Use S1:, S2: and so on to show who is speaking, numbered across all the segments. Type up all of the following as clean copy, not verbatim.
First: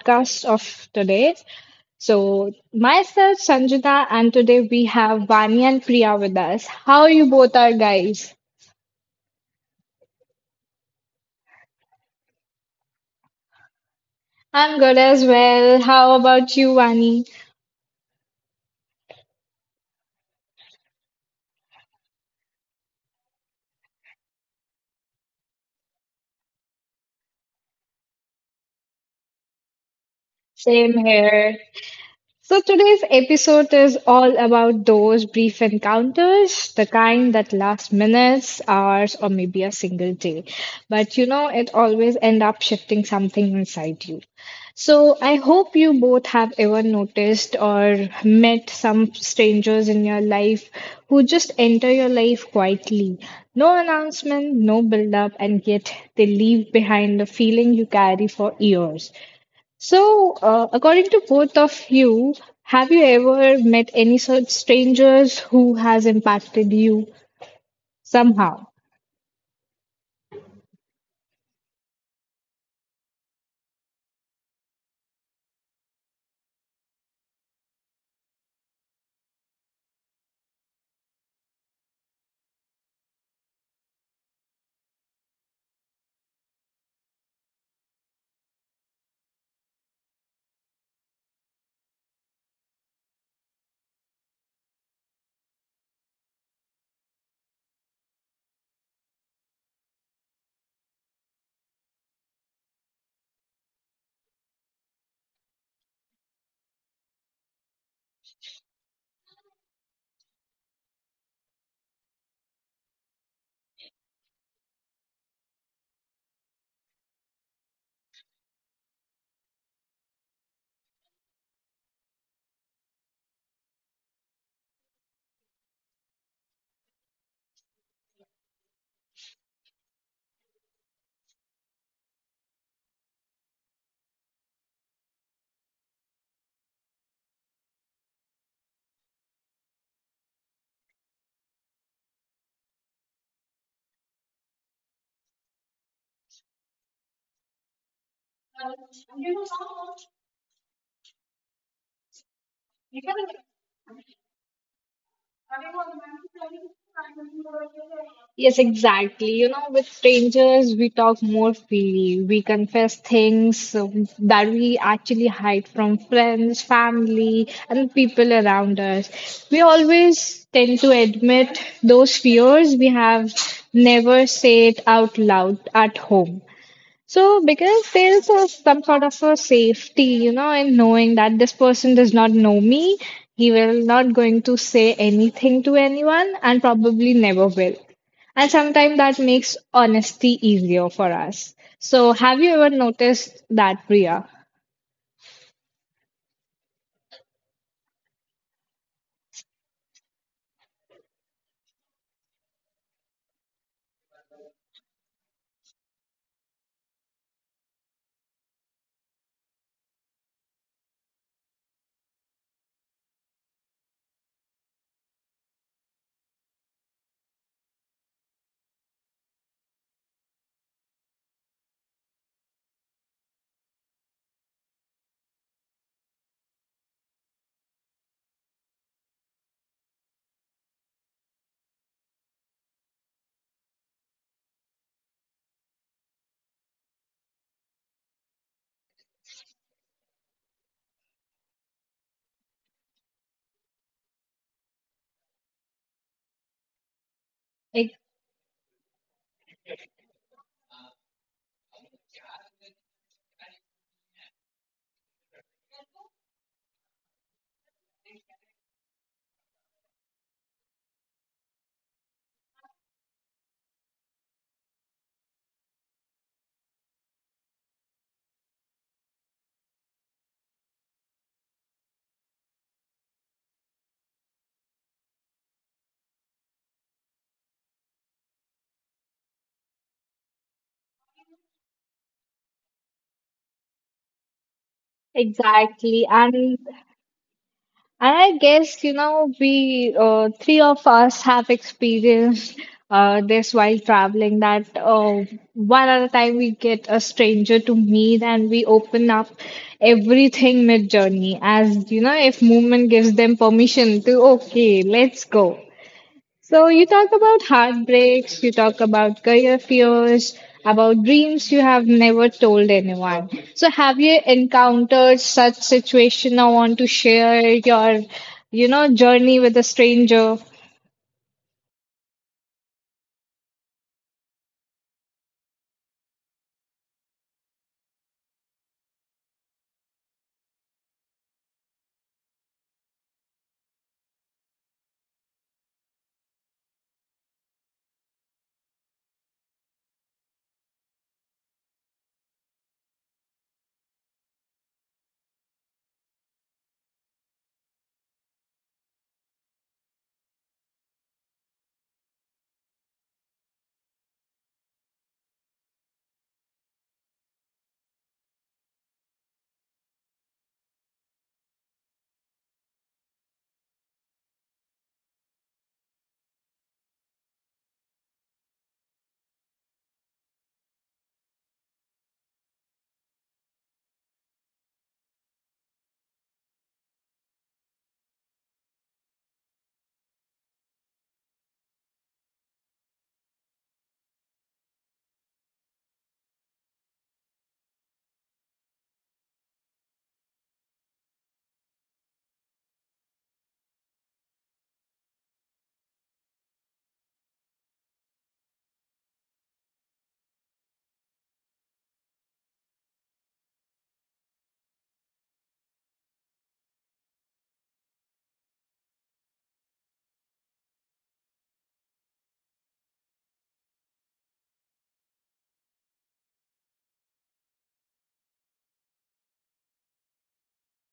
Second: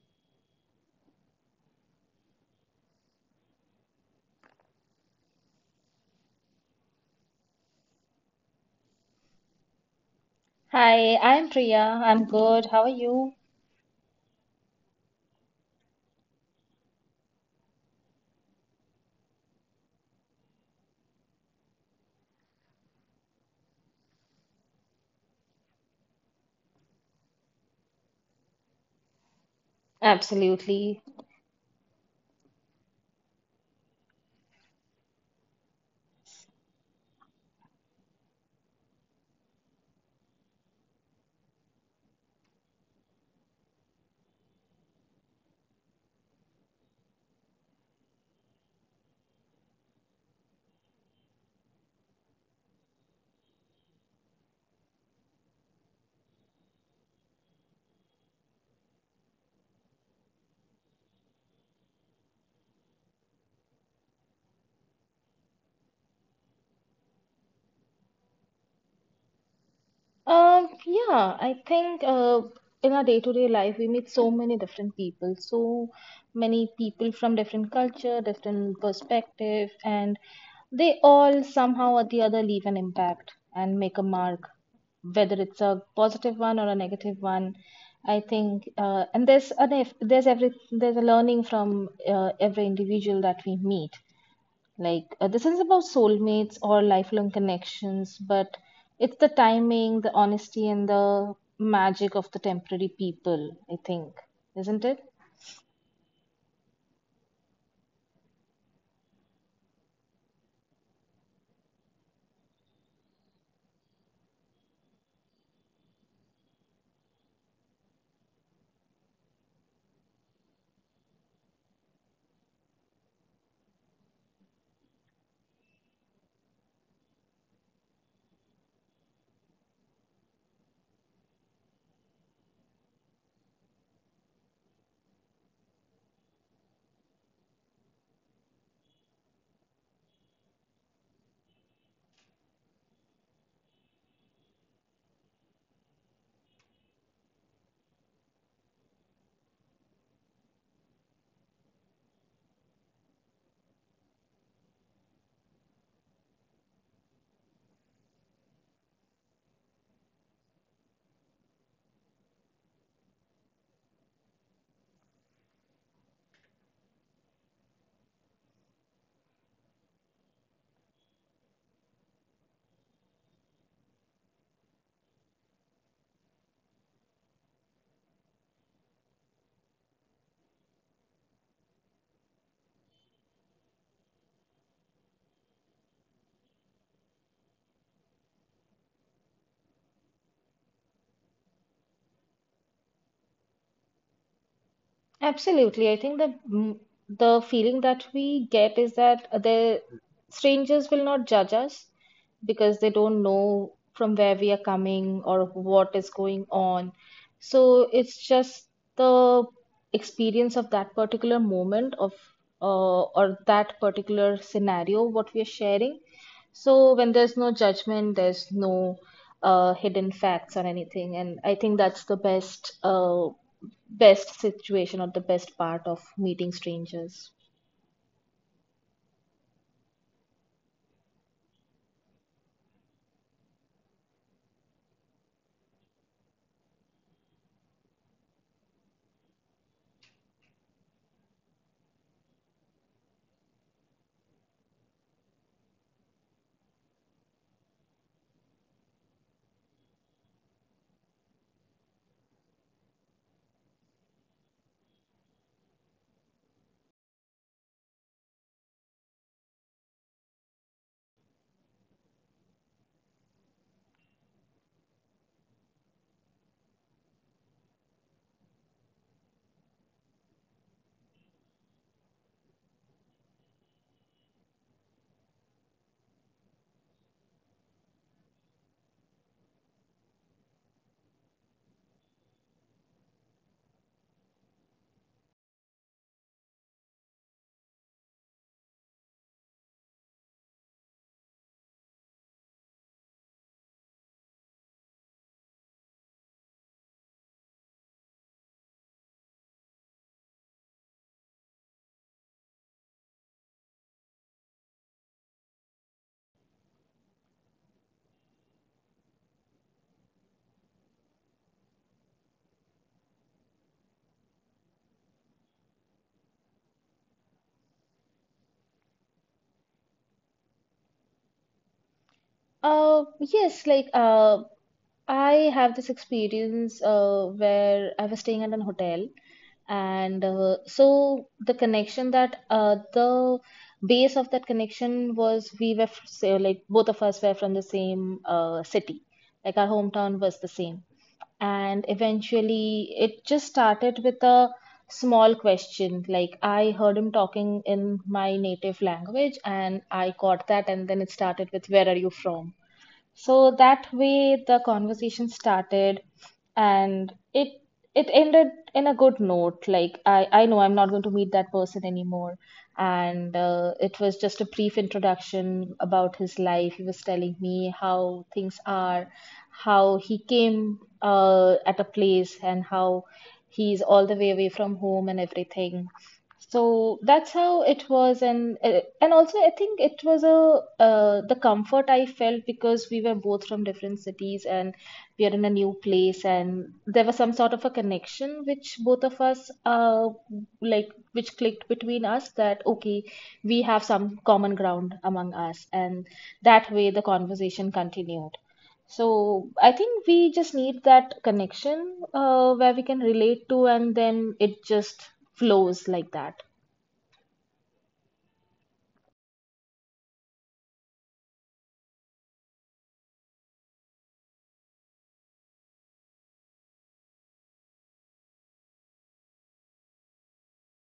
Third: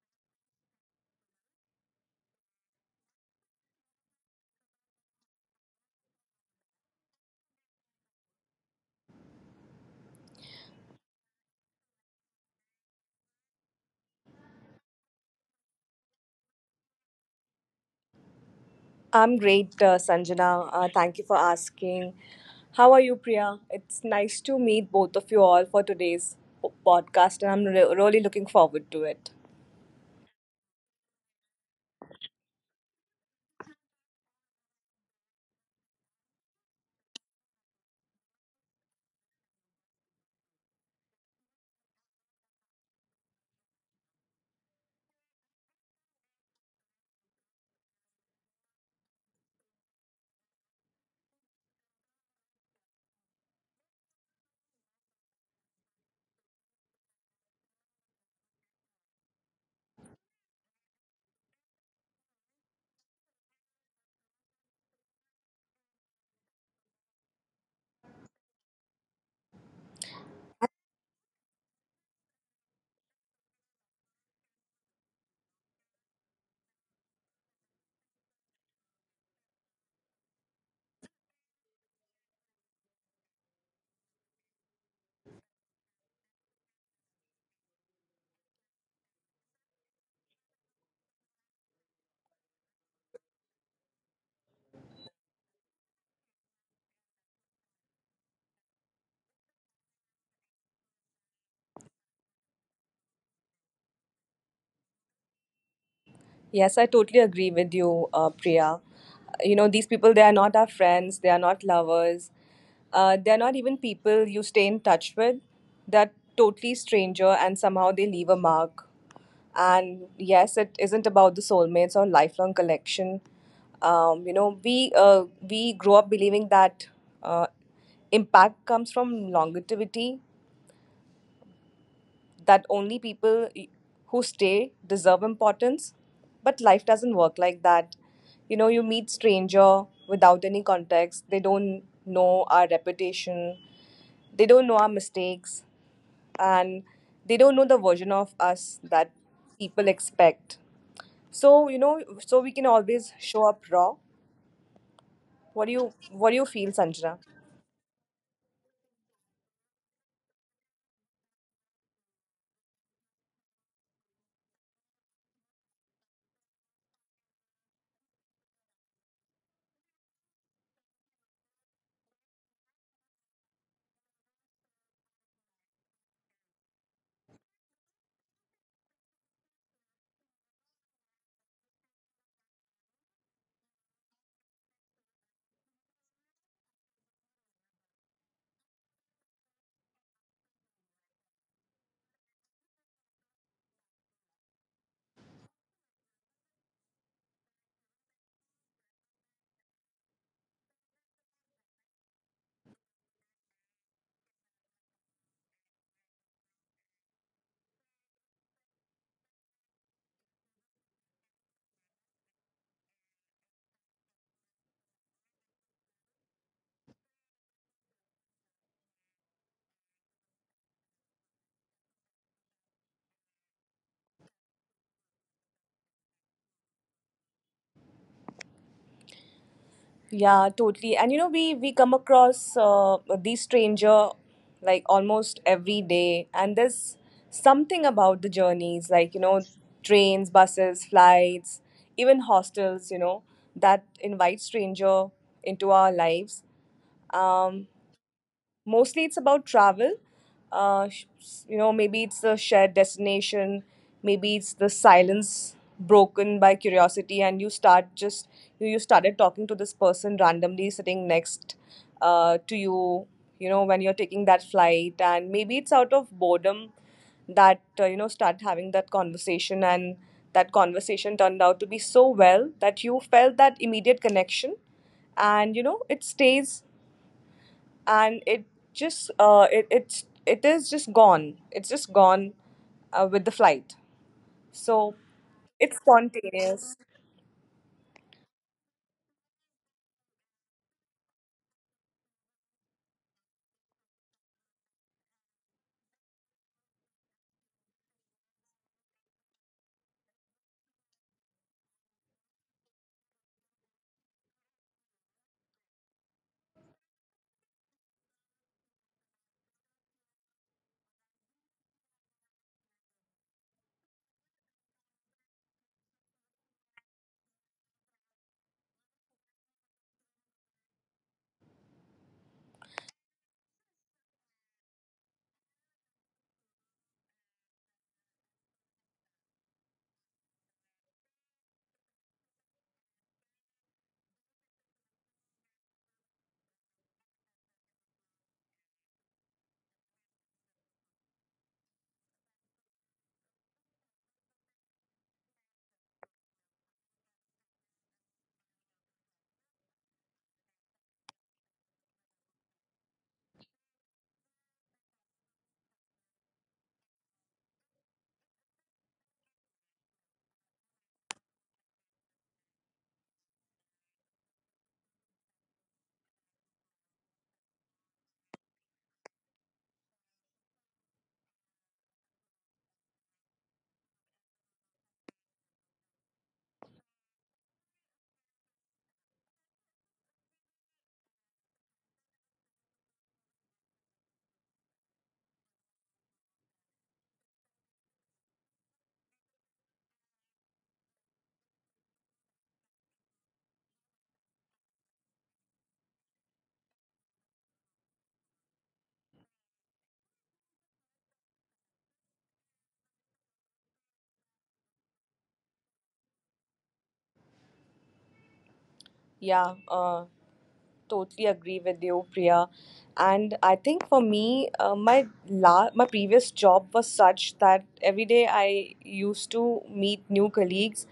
S1: podcast of today. So, myself, Sanjita, and today we have Vani and Priya with us. How you both are, guys?
S2: Hi, I'm Priya. I'm good. How are you?
S1: I'm good as well. How about you, Vani?
S3: I'm great, Sanjana. Thank you for asking. How are you, Priya? It's nice to meet both of you all for today's podcast, and I'm really looking forward to it.
S1: Same
S2: Absolutely.
S1: here. So, today's episode is all about those brief encounters, the kind that last minutes, hours, or maybe a single day. But you know, it always end up shifting something inside you. So, I hope you both have ever noticed or met some strangers in your life who just enter your life quietly. No announcement, no build up, and yet they leave behind a feeling you carry for years. So, according to both of you, have you ever met any such strangers who has impacted you somehow?
S2: Yeah, I think in our day-to-day life, we meet so many different people, so many people from different culture, different perspective, and they all somehow or the other leave an impact and make a mark, whether it's a positive one or a negative one. I think, and there's a learning from every individual that we meet. Like, this is about soulmates or lifelong connections, but it's the timing, the honesty, and the magic of the temporary people, I think, isn't it?
S3: Yes, I totally agree with you, Priya. You know, these people, they are not our friends, they are not lovers, they're not even people you stay in touch with. They're totally stranger and somehow they leave a mark. And yes, it isn't about the soulmates or lifelong collection. You know, we grow up believing that uh, impact comes from longevity, that only people who stay deserve importance, but life doesn't work like that. You know, you meet stranger without any context. They don't know our reputation, they don't know our mistakes, and they don't know the version of us that people expect. So you know, so we can always show up raw. What do you feel, Sanjana?
S1: Yes, exactly. You know, with strangers, we talk more freely. We confess things that we actually hide from friends, family, and people around us. We always tend to admit those fears we have never said out loud at home. So, because there's a, some sort of a safety, you know, in knowing that this person does not know me, he will not going to say anything to anyone and probably never will. And sometimes that makes honesty easier for us. So, have you ever noticed that, Priya?
S2: Absolutely. I think that the feeling that we get is that the strangers will not judge us because they don't know from where we are coming or what is going on. So it's just the experience of that particular moment of or that particular scenario what we are sharing. So when there's no judgment, there's no hidden facts or anything, and I think that's the best situation or the best part of meeting strangers?
S3: Yeah, totally. And you know, we come across the stranger like almost every day, and there's something about the journeys, like you know, trains, buses, flights, even hostels, you know, that invite stranger into our lives. Um,
S1: Ex-
S3: Mostly it's about travel. Uh, sh- you know, maybe it's the shared destination, maybe it's the silence broken by curiosity, and you started talking to this person randomly sitting next to you. You know, when you're taking that flight, and maybe it's out of boredom that you know, start having that conversation, and that conversation turned out to be so well that you felt that immediate connection, and you know, it stays. And it is just gone. It's just gone with the flight. So it's
S1: Exactly. And
S3: spontaneous.
S1: And I guess, you know, we three of us have experienced this while traveling that one at a time we get a stranger to meet and we open up everything mid journey as, you know, if movement gives them permission to, okay, let's go. So you talk about heartbreaks, you talk about career fears, about dreams you have never told anyone. So have you encountered such situation or want to share your, you know, journey with a stranger?
S2: Yes, like I have this experience where I was staying at an hotel, and so the connection that the base of that connection was say, like both of us were from the same city, like our hometown was the same. And eventually it just started with a small question. Like, I heard him talking in my native language and I caught that, and then it started with where are you from. So that way the conversation started, and it ended in a good note. Like, I know I'm not going to meet that person anymore. And it was just a brief introduction about his life. He was telling me how things are, how he came at a place and how he's all the way away from home and everything. So that's how it was. And and also I think it was a the comfort I felt because we were both from different cities and we are in a new place, and there was some sort of a connection which both of us like which clicked between us, that okay, we have some common ground among us. And that way the conversation continued. So I think we just need that connection where we can relate to, and then it just flows like that.
S3: Yeah, totally agree with you, Priya. And I think for me, my previous job was such that every day I used to meet new colleagues,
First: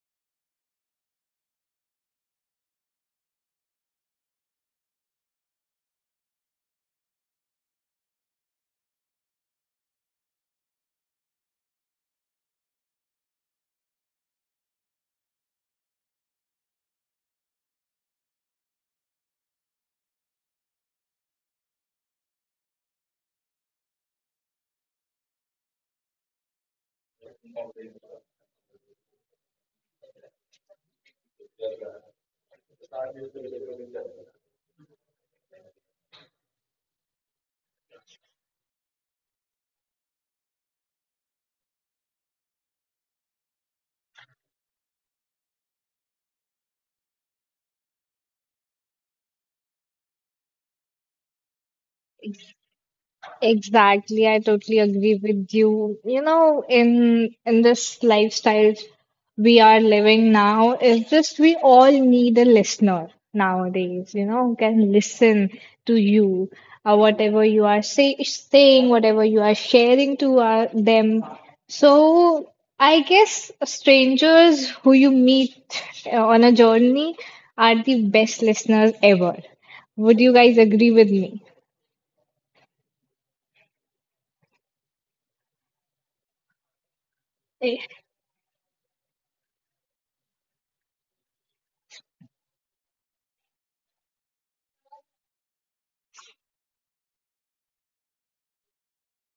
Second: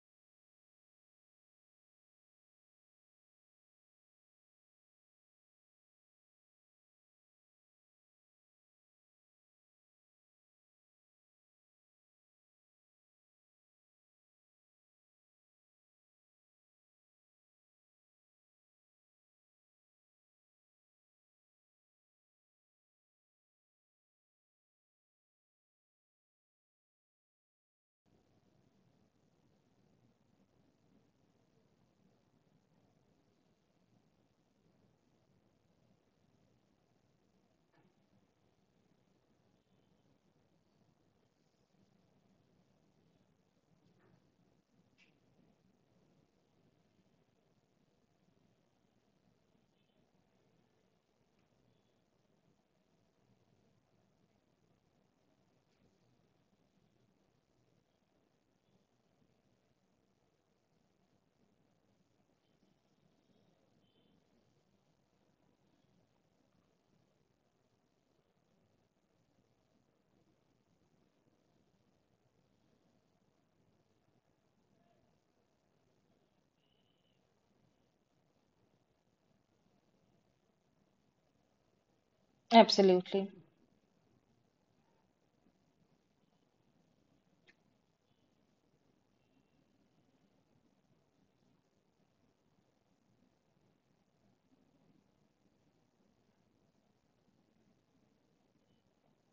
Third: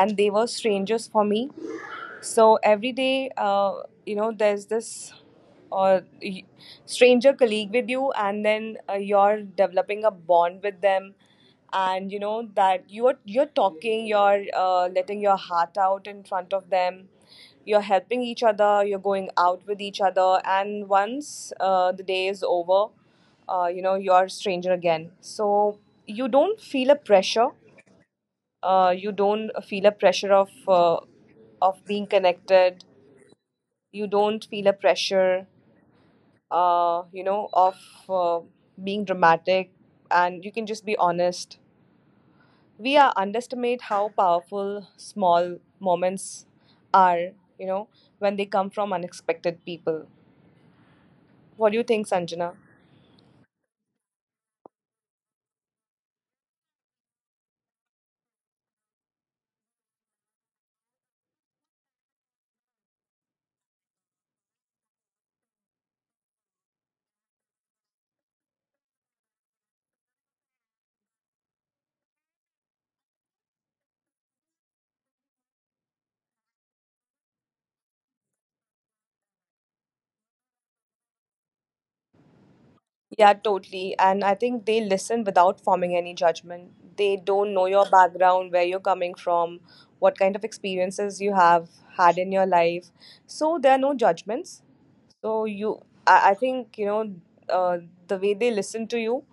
S3: and they were strangers for me. So every day, you know, there's this uh, y- stranger colleague with you, and then you're developing a bond with them, and you know that you're talking, you're letting your heart out in front of them, you're helping each other, you're going out with each other, and once the day is over, you know, you're a stranger again. So you don't feel a pressure. You don't feel a pressure of being connected. You don't feel a pressure you know, of uh, being dramatic, and you can just be honest. We are underestimate how powerful small moments are, you know, when they come from unexpected people. What do you think, Sanjana?
S1: Exactly, I totally agree with you. You know, in this lifestyle we are living now, it's just we all need a listener nowadays, you know, who can listen to you, whatever you are saying, whatever you are sharing to them. So I guess strangers who you meet on a journey are the best listeners ever. Would you guys agree with me?
S2: Absolutely.
S3: Yeah, totally. And I think they listen without forming any judgment. They don't know your background, where you're coming from, what kind of experiences you have had in your life. So there are no judgments. So you, I think, you know, uh, the way they listen to you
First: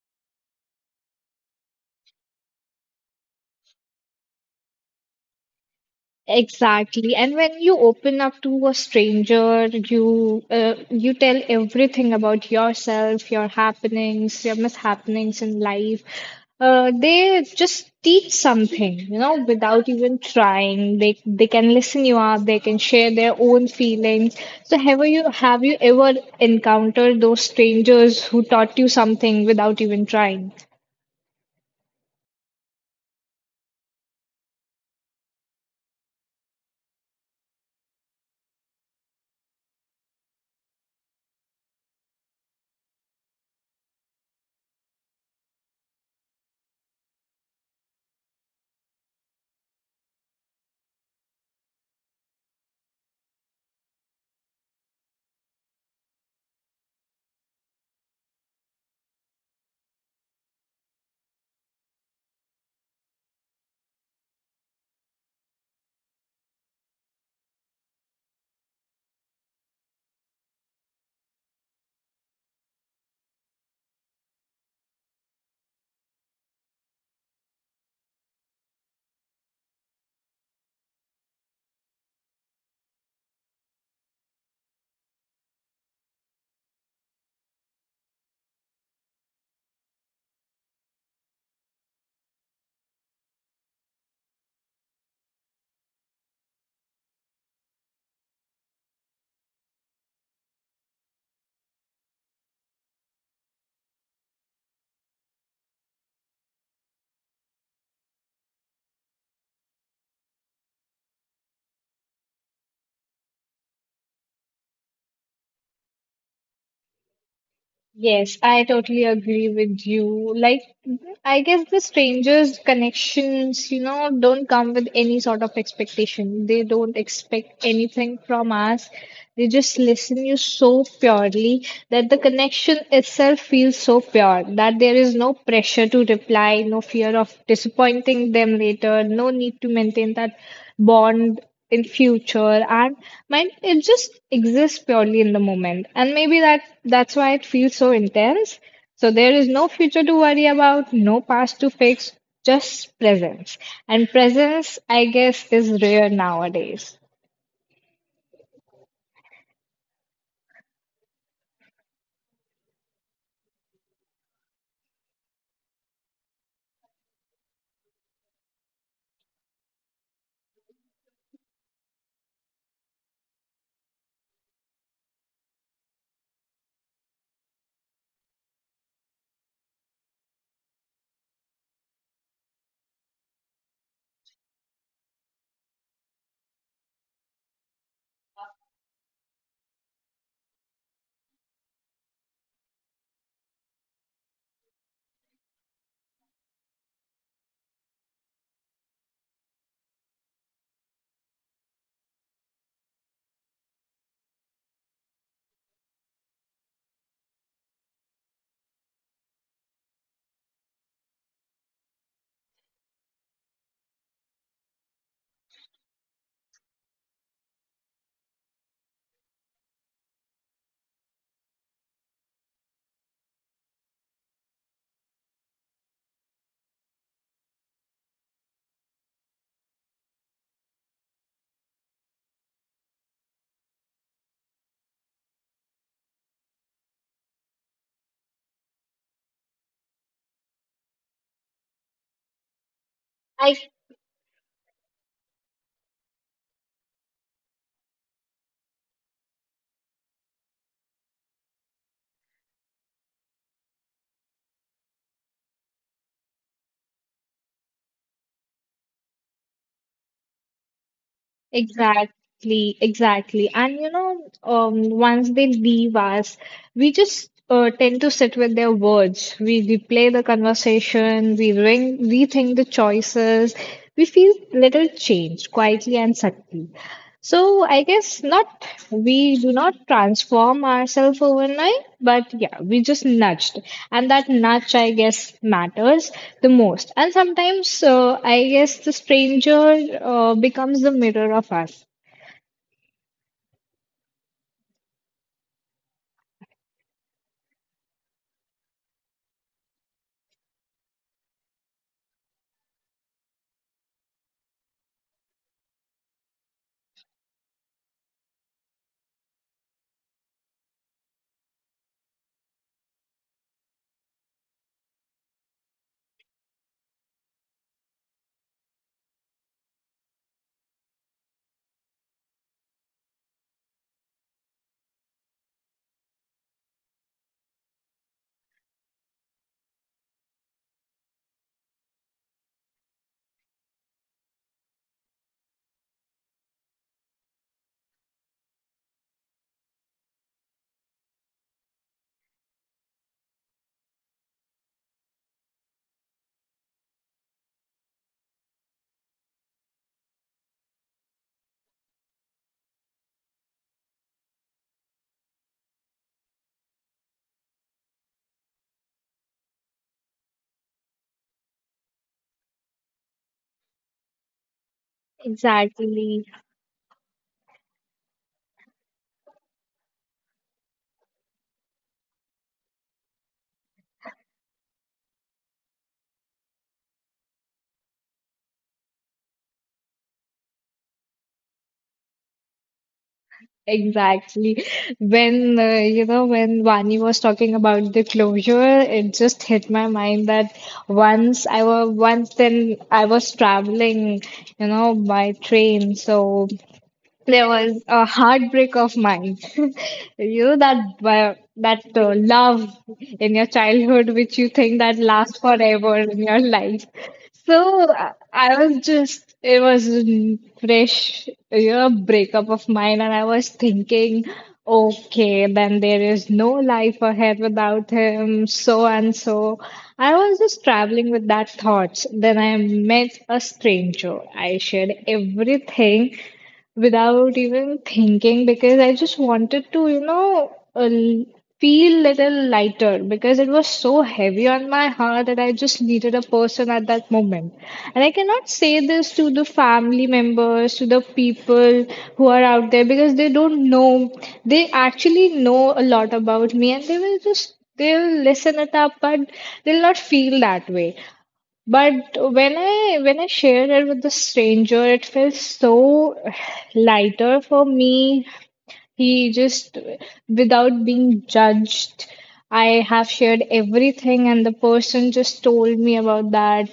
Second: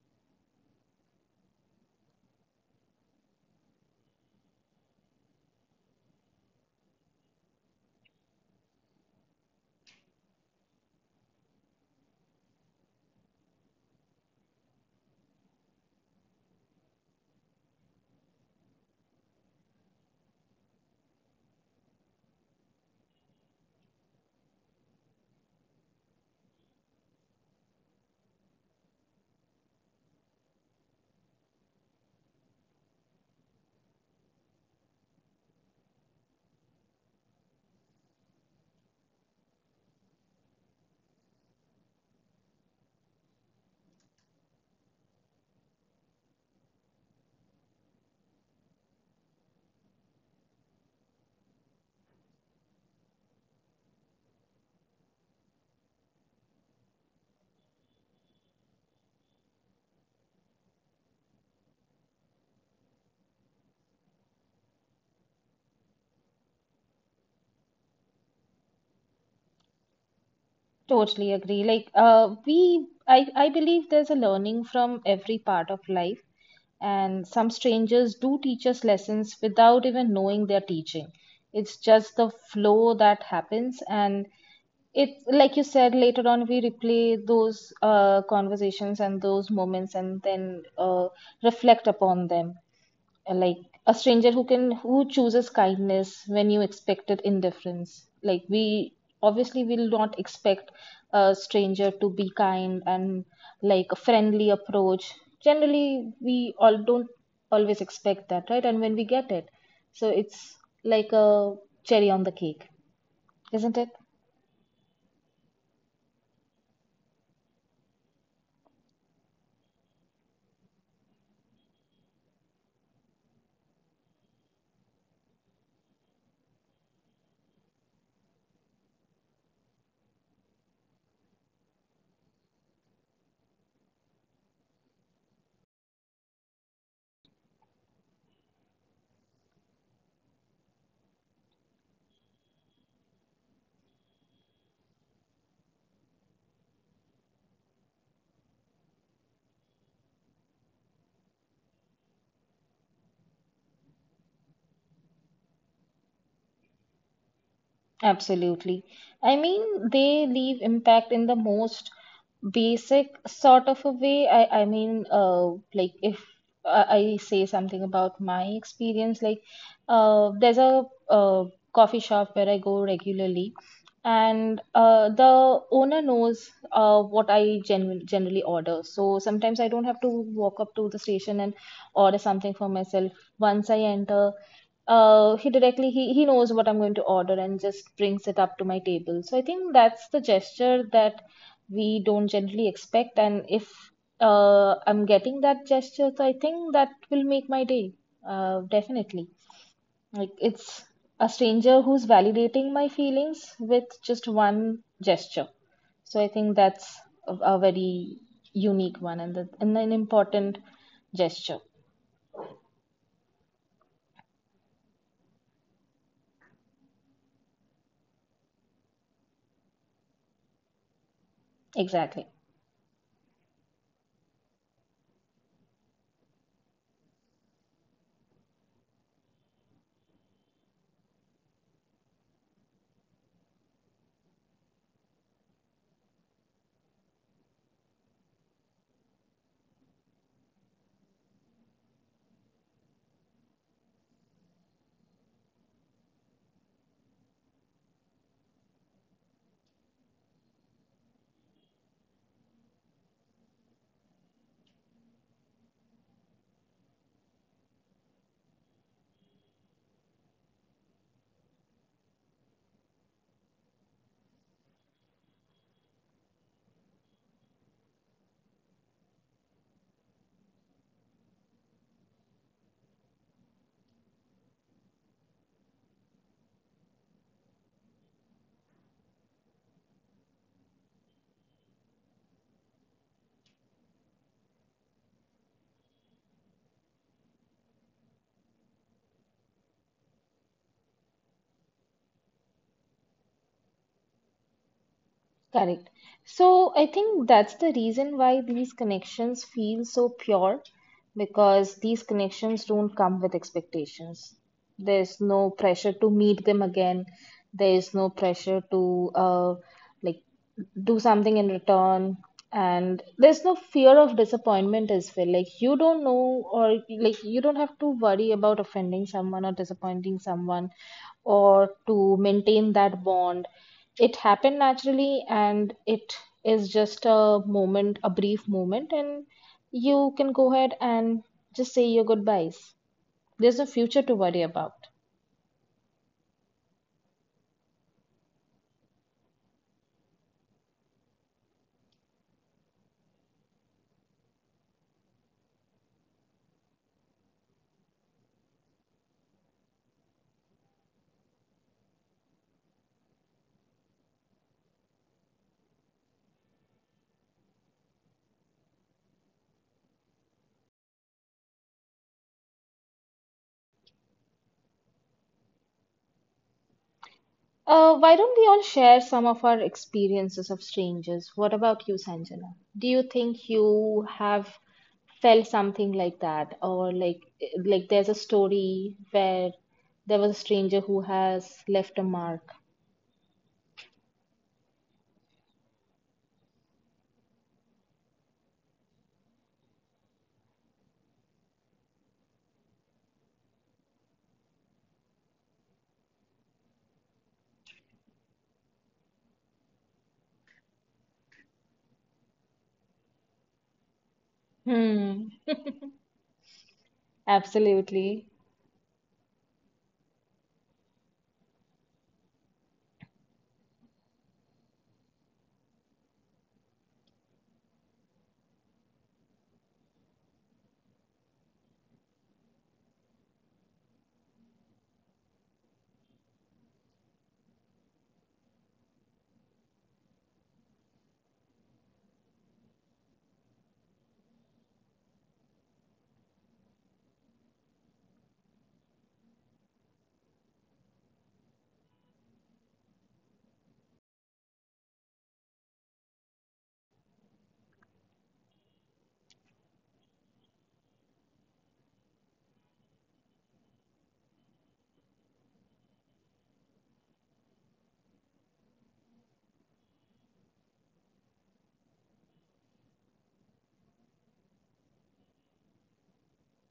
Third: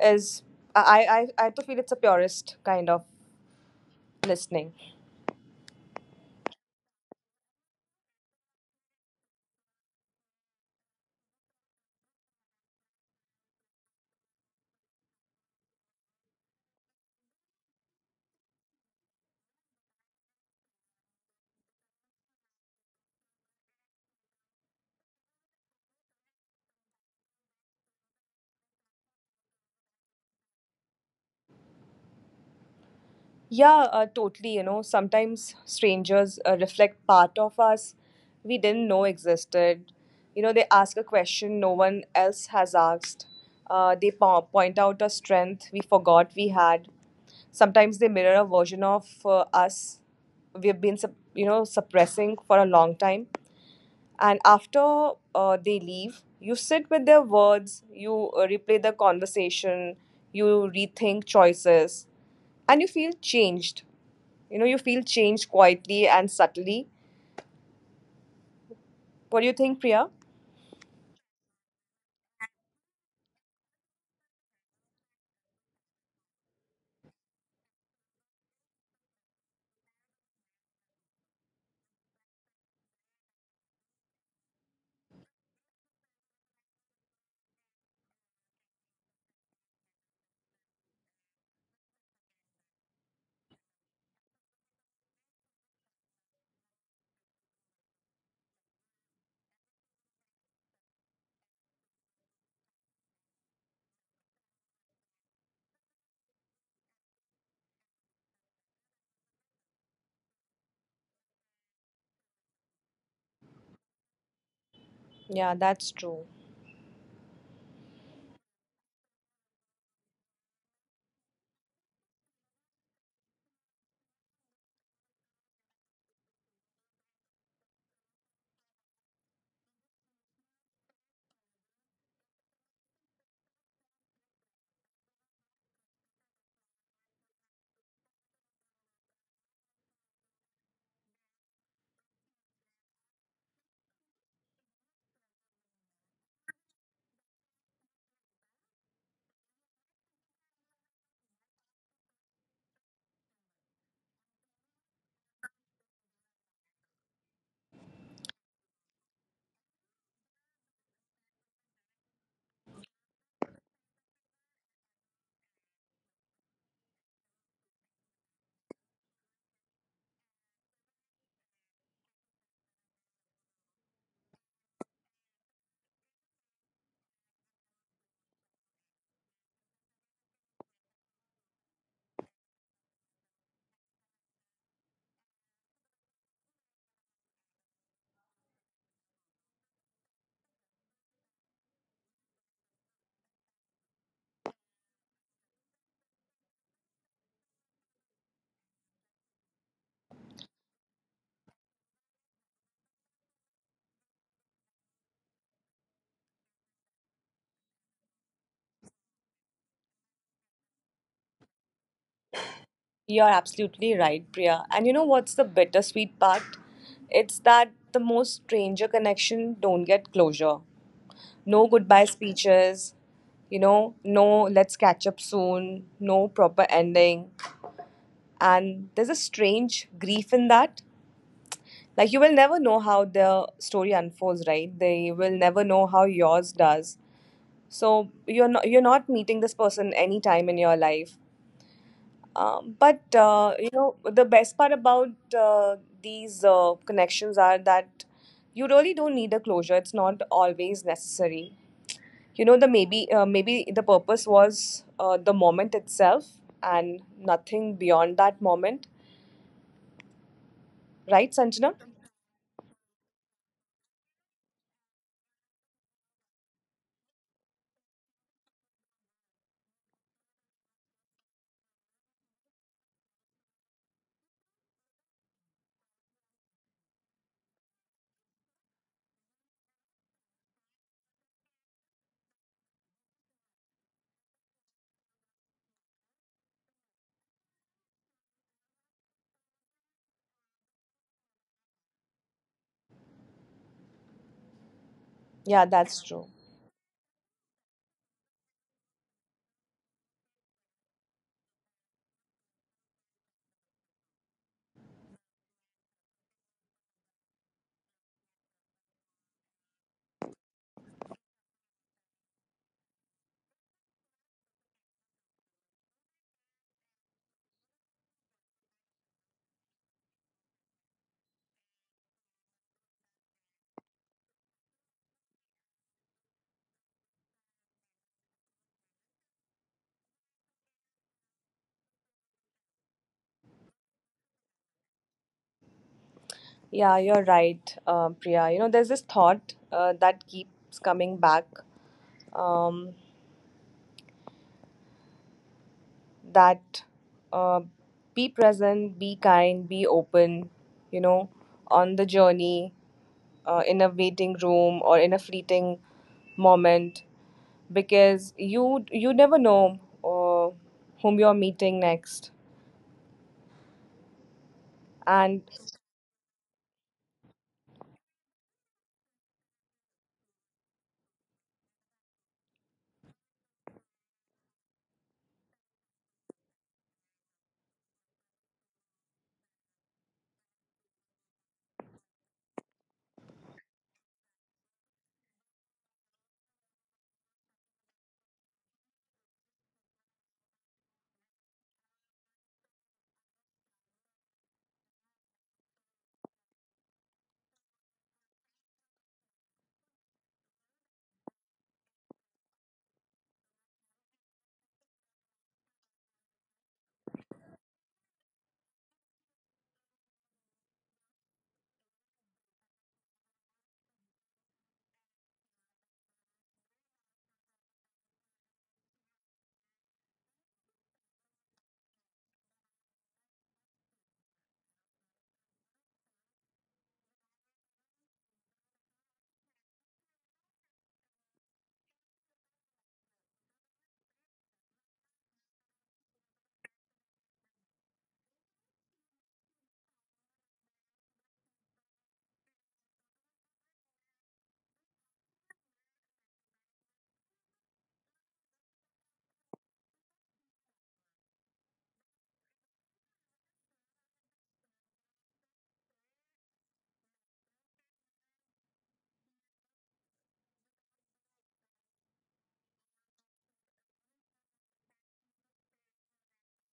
S3: is, I to feel it's a purist kind of listening.
S1: Exactly. And when you open up to a stranger, you you tell everything about yourself, your happenings, your mishappenings in life. They just teach something, you know, without even trying. They can listen you up, they can share their own feelings. So have you ever encountered those strangers who taught you something without even trying?
S3: Yeah, totally. You know, sometimes strangers reflect part of us we didn't know existed. You know, they ask a question no one else has asked. They point out a strength we forgot we had. Sometimes they mirror a version of us we've been, you know, suppressing for a long time. And after they leave, you sit with their words, you replay the conversation, you rethink choices, and you feel changed. You know, you feel changed quietly and subtly. What do you think, Priya?
S2: Totally agree. Like we I believe there's a learning from every part of life, and some strangers do teach us lessons without even knowing they're teaching. It's just the flow that happens, and it's like you said, later on we replay those conversations and those moments and then reflect upon them. Like, a stranger who chooses kindness when you expected indifference. Like, we obviously will not expect a stranger to be kind and like a friendly approach. Generally, we all don't always expect that, right? And when we get it, so it's like a cherry on the cake, isn't it?
S3: Yeah, that's true.
S1: Yes, I totally agree with you. Like, I guess the strangers' connections, you know, don't come with any sort of expectation. They don't expect anything from us. They just listen you so purely that the connection itself feels so pure that there is no pressure to reply, no fear of disappointing them later, no need to maintain that bond in future and mind it just exists purely in the moment, and maybe that's why it feels so intense. So there is no future to worry about, no past to fix, just presence. And presence, I guess, is rare nowadays.
S2: Absolutely, I mean, they leave impact in the most basic sort of a way. I mean, like, if I say something about my experience, like there's a uh, coffee shop where I go regularly, and the owner knows what I generally order. So sometimes I don't have to walk up to the station and order something for myself. Once I enter, he knows what I'm going to order and just brings it up to my table. So I think that's the gesture that we don't generally expect. And if I'm getting that gesture, so I think that will make my day. Definitely. Like, it's a stranger who's validating my feelings with just one gesture. So I think that's a very unique one, and, and an important gesture.
S3: You're absolutely right, Priya. And you know what's the bittersweet part? It's that the most stranger connection don't get closure. No goodbye
S2: Exactly.
S3: speeches, you know, no let's catch up soon, no proper ending. And there's a strange grief in that. Like, you will never know how the story unfolds, right? They will never know how yours does. So you're not meeting this person any time in your life. But
S1: I
S3: you know, the best part about uh, these connections are that you really don't need a closure. It's not always necessary. You know, the maybe maybe the purpose was the moment itself and nothing beyond that moment, right, Sanjana?
S1: Exactly, exactly. And you know, once they leave us, we just tend to sit with their words. We replay the conversation, we rethink the choices. We feel little changed, quietly and subtly. So I guess not, we do not transform ourselves overnight, but yeah, we just nudged. And that nudge, I guess, matters the most. And sometimes, I guess the stranger becomes the mirror of us.
S3: Yeah,
S2: Correct.
S3: that's true.
S2: So I think that's the reason why these connections feel so pure, because these connections don't come with expectations. There's no pressure to meet them again. There's no pressure to like do something in return. And there's no fear of disappointment as well. Like, you don't know, or like, you don't have to worry about offending someone or disappointing someone or to maintain that bond. It happened naturally, and it is just a moment, a brief moment, and you can go ahead and just say your goodbyes. There's no future to worry about.
S3: Yeah, you're right, Priya. You know, there's this thought that keeps coming back, um, that uh, be present, be kind, be open, you know, on the journey, in a waiting room or in a fleeting moment, because you never know uh, whom you're meeting next. And
S1: Exactly,
S2: Why don't we all share some of our experiences of strangers? What about you, Sanjana? Do you think you have felt something like that, or like there's a story where there was a stranger who has left a mark?
S1: exactly. When, you know, when Vani was talking about the closure, it just hit my mind that once then I was traveling, you know, by train. So there was a heartbreak of mine. You know that love in your childhood, which you think that
S2: Hmm.
S1: lasts forever in your life. So
S2: Absolutely.
S1: I was just it was a fresh, you know, breakup of mine, and I was thinking, okay, then there is no life ahead without him, so and so. I was just traveling with that thoughts. Then I met a stranger. I shared everything without even thinking because I just wanted to, you know, feel little lighter because it was so heavy on my heart that I just needed a person at that moment. And I cannot say this to the family members, to the people who are out there because they don't know. They actually know a lot about me, and they will just they'll listen it up, but they'll not feel that way. But when I shared it with a stranger, it felt so lighter for me. He just, without being judged, I have shared everything, and the person just told me about that.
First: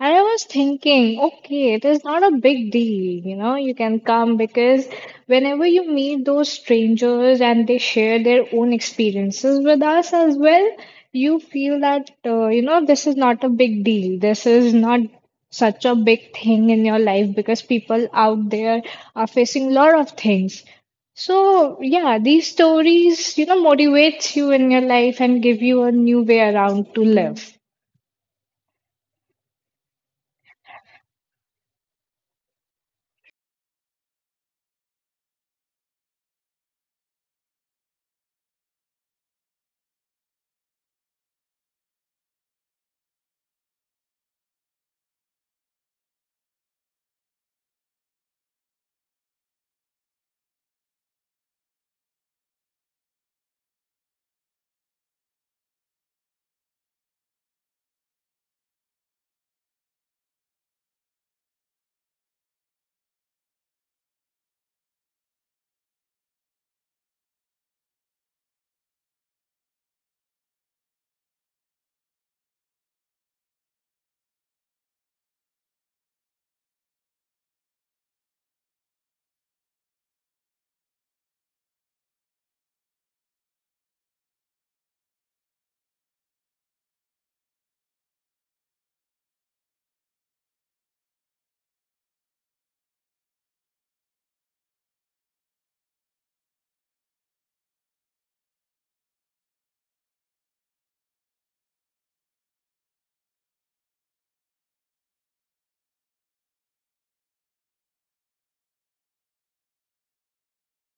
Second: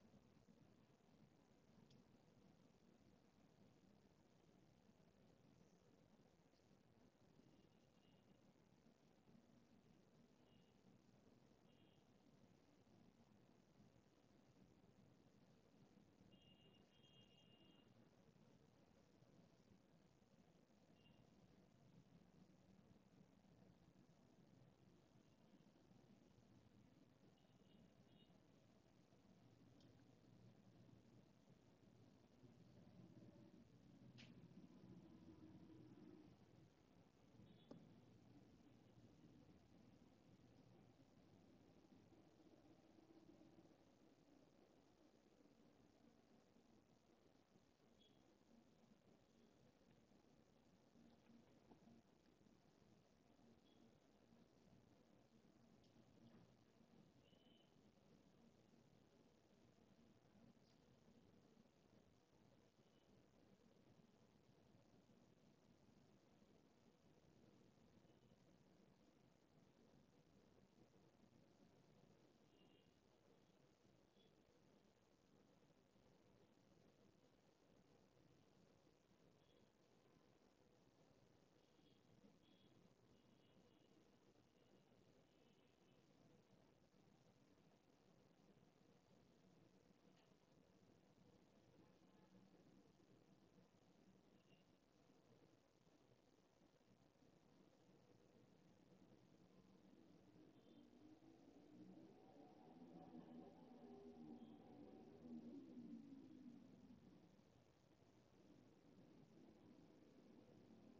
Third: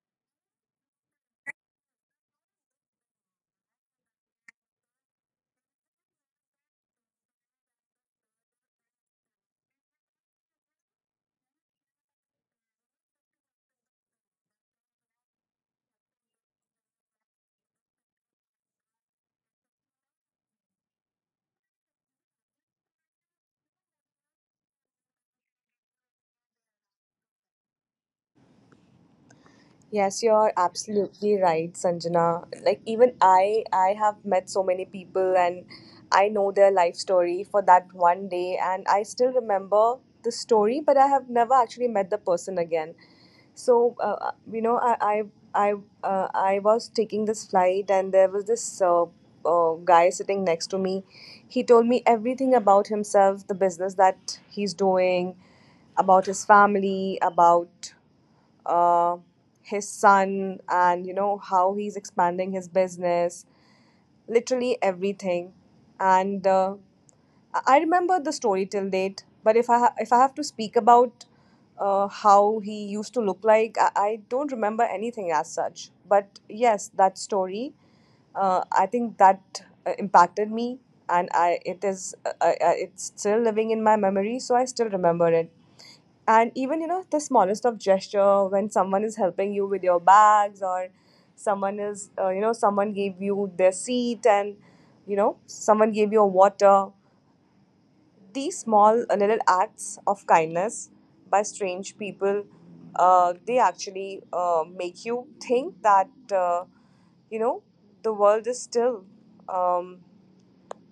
S1: And I was thinking, okay, it is not a big deal, you know, you can come because whenever you meet those strangers and they share their own experiences with us as well, you feel that, you know, this is not a big deal. This is not such a big thing in your life because people out there are facing a lot of things. So, yeah, these stories, you know, motivates you in your life and give you a new way around to live.
S3: yes, you're absolutely right, Sanjana. Like, even I have met so many people, and I know their life story for that one day, and I still remember the story, but I have never actually met the person again. So you know, I, I was taking this flight, and there was this guy sitting next to me. He told me everything about himself, the business that he's doing, about his family, about uh, his son, and you know, how he's expanding his business, literally everything. And I remember the story till date, but if I have to speak about how he used to look like, I don't remember anything as such. But yes, that story, I think that impacted me, and I it is I, it's still living in my memory, so I still remember it. And even, you know, the smallest of gesture when someone is helping you with your bags, or someone is you know, someone gave you their seat, and you know, someone gave you a water, these small little acts of kindness by strange people, they actually make you think that you know, the world is still um,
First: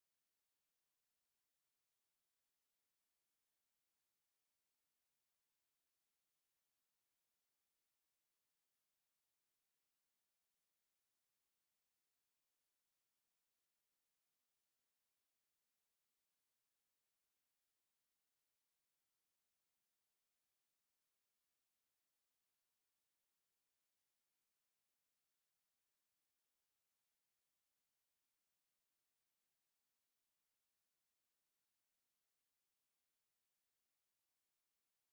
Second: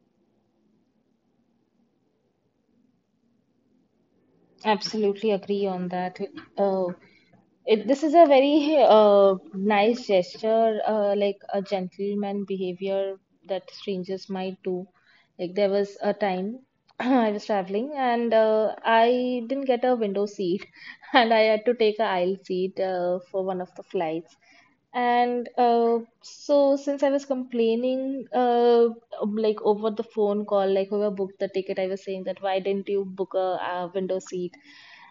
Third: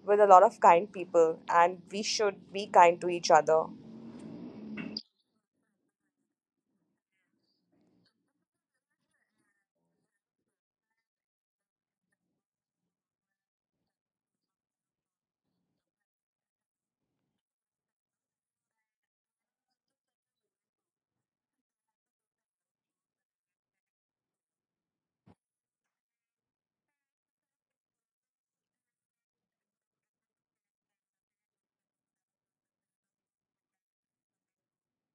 S3: with a lot of kind people, and we should be kind to each other.
S2: Absolutely agree on that. Uh, this is a very nice gesture, like a gentleman behavior that strangers might do. Like, there was a time I was traveling and I didn't get a window seat, and I had to take a aisle seat for one of the flights. And so since I was complaining, like over the phone call, like whoever booked the ticket, I was saying that why didn't you book a, window seat?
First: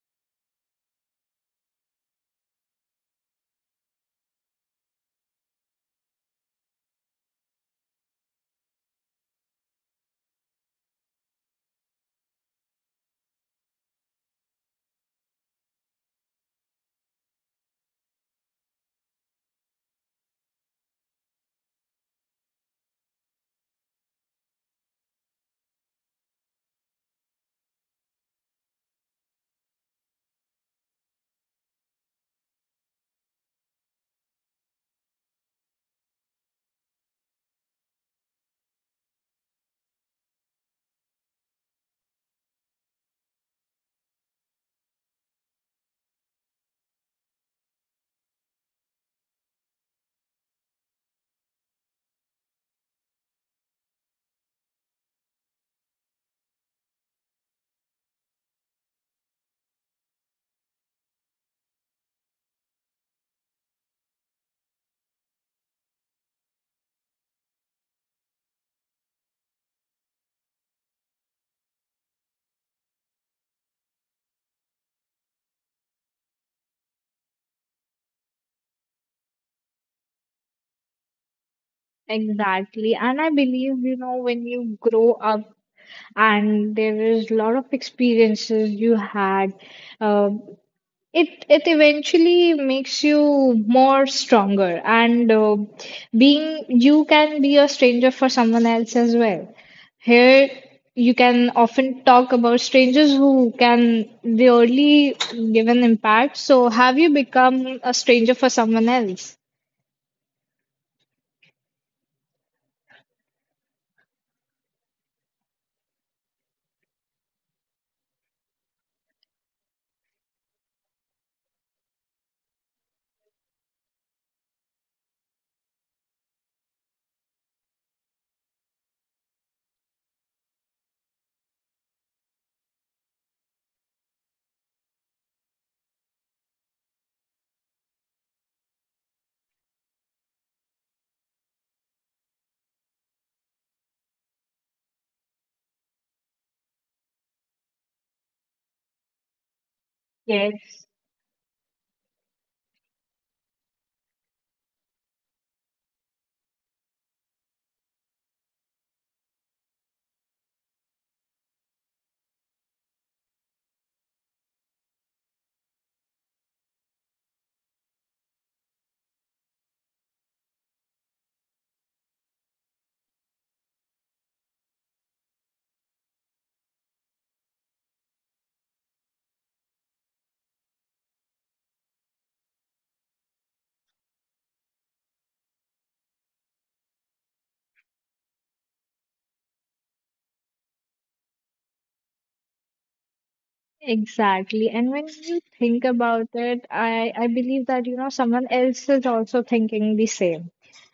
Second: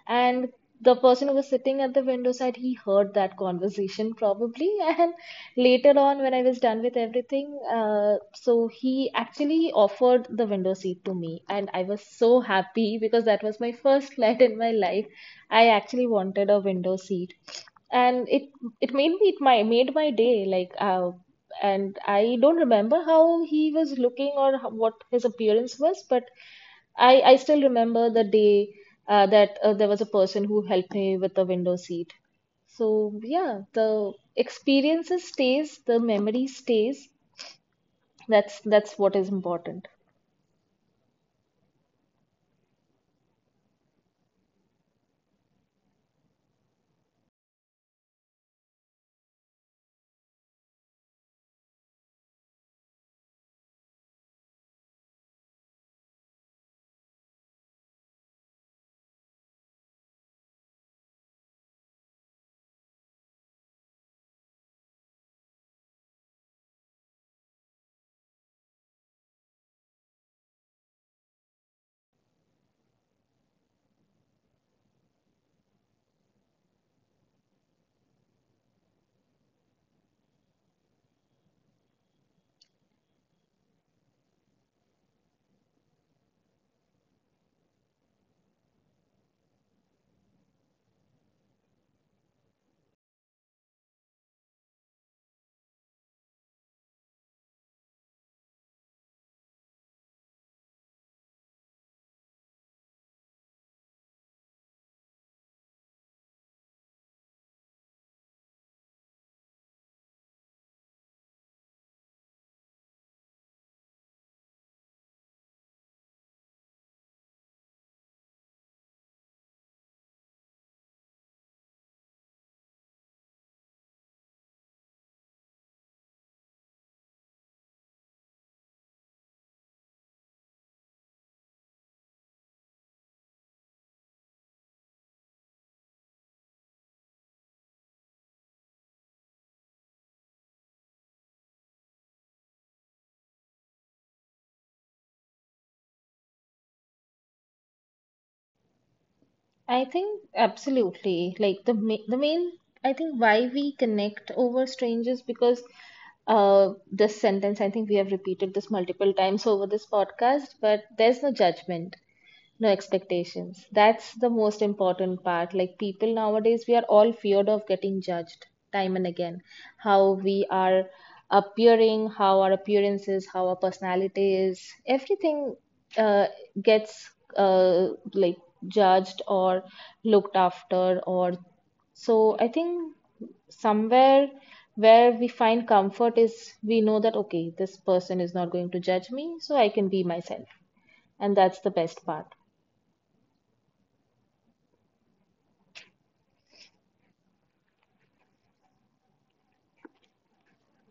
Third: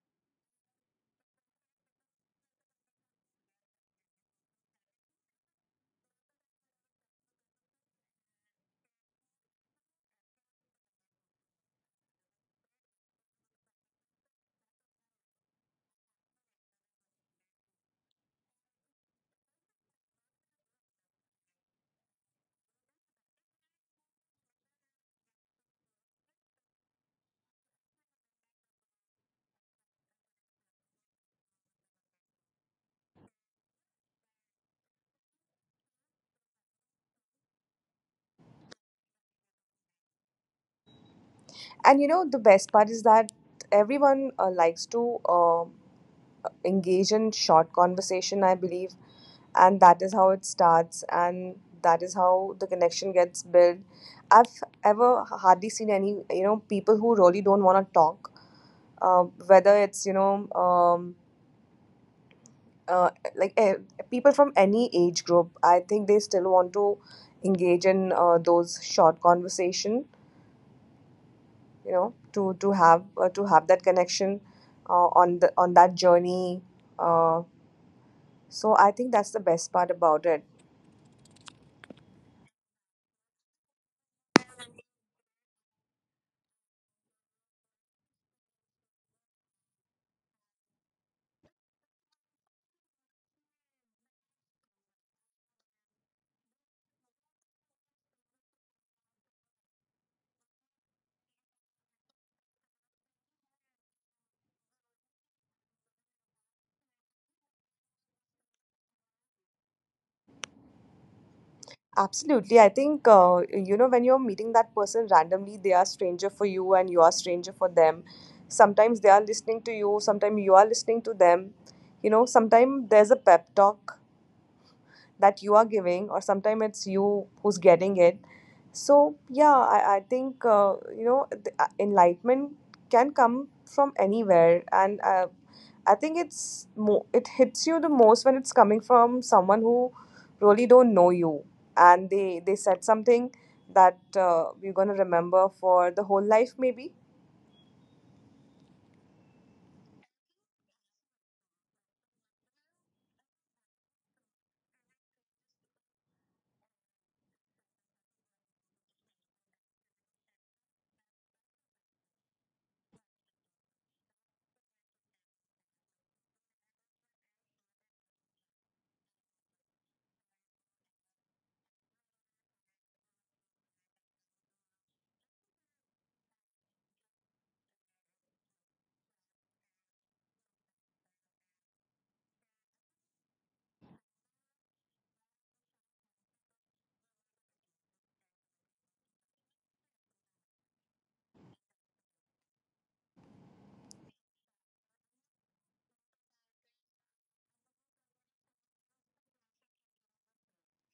S2: And the person who was sitting at the window side, he heard that conversation probably, and later on when I was done with everything, so he actually offered the window seat to me, and I was so happy because that was my first flight in my life. I actually wanted a window seat, and it made me, it my made my day. Like, and I don't remember how he was looking or how, what his appearance was, but I still remember the day that there was a person who helped me with the window seat. So yeah, the experiences stays, the memory stays. That's what is important.
S3: And you know, the best part is that everyone likes to engage in short conversation, I believe. And that is how it starts. And that is how the connection gets built. I've ever hardly seen any, you know, people who really don't want to talk, whether it's, you know, uh, like eh, people from any age group, I think they still want to engage in those short conversation. You know, to to have that connection on the on that journey, uh, so I think that's the best part about it.
S1: Exactly. And I believe, you know, when you grow up and there is a lot of experiences you had. It eventually makes you more stronger, and being you can be a stranger for someone else as well. Here, you can often talk about strangers who can really give an impact. So, have you become a stranger for someone else?
S3: Absolutely. I think you know, when you're meeting that person randomly, they are stranger for you, and you are stranger for them. Sometimes they are listening to you, sometimes you are listening to them. You know, sometimes there's a pep talk that you are giving, or sometimes it's you who's getting it. So yeah, I think you know, the, enlightenment can come from anywhere. And I think it hits you the most when it's coming from someone who really don't know you, and they said something that we're going to remember for the whole life maybe.
S2: I think
S1: Yes.
S2: absolutely. Like the main, I think why we connect over strangers, because this sentence I think we have repeated this multiple times over this podcast, but there's no judgment, no expectations. That's the most important part. Like, people nowadays, we are all feared of getting judged time and again, how we are appearing, how our appearance is, how our personality is, everything uh, gets uh, like judged or looked after, or so I think somewhere where we find comfort is we know that okay, this person is not going to judge me, so I can be myself, and that's the best part.
S1: Exactly. And when you think about it, I believe that, you know, someone else is also thinking the same.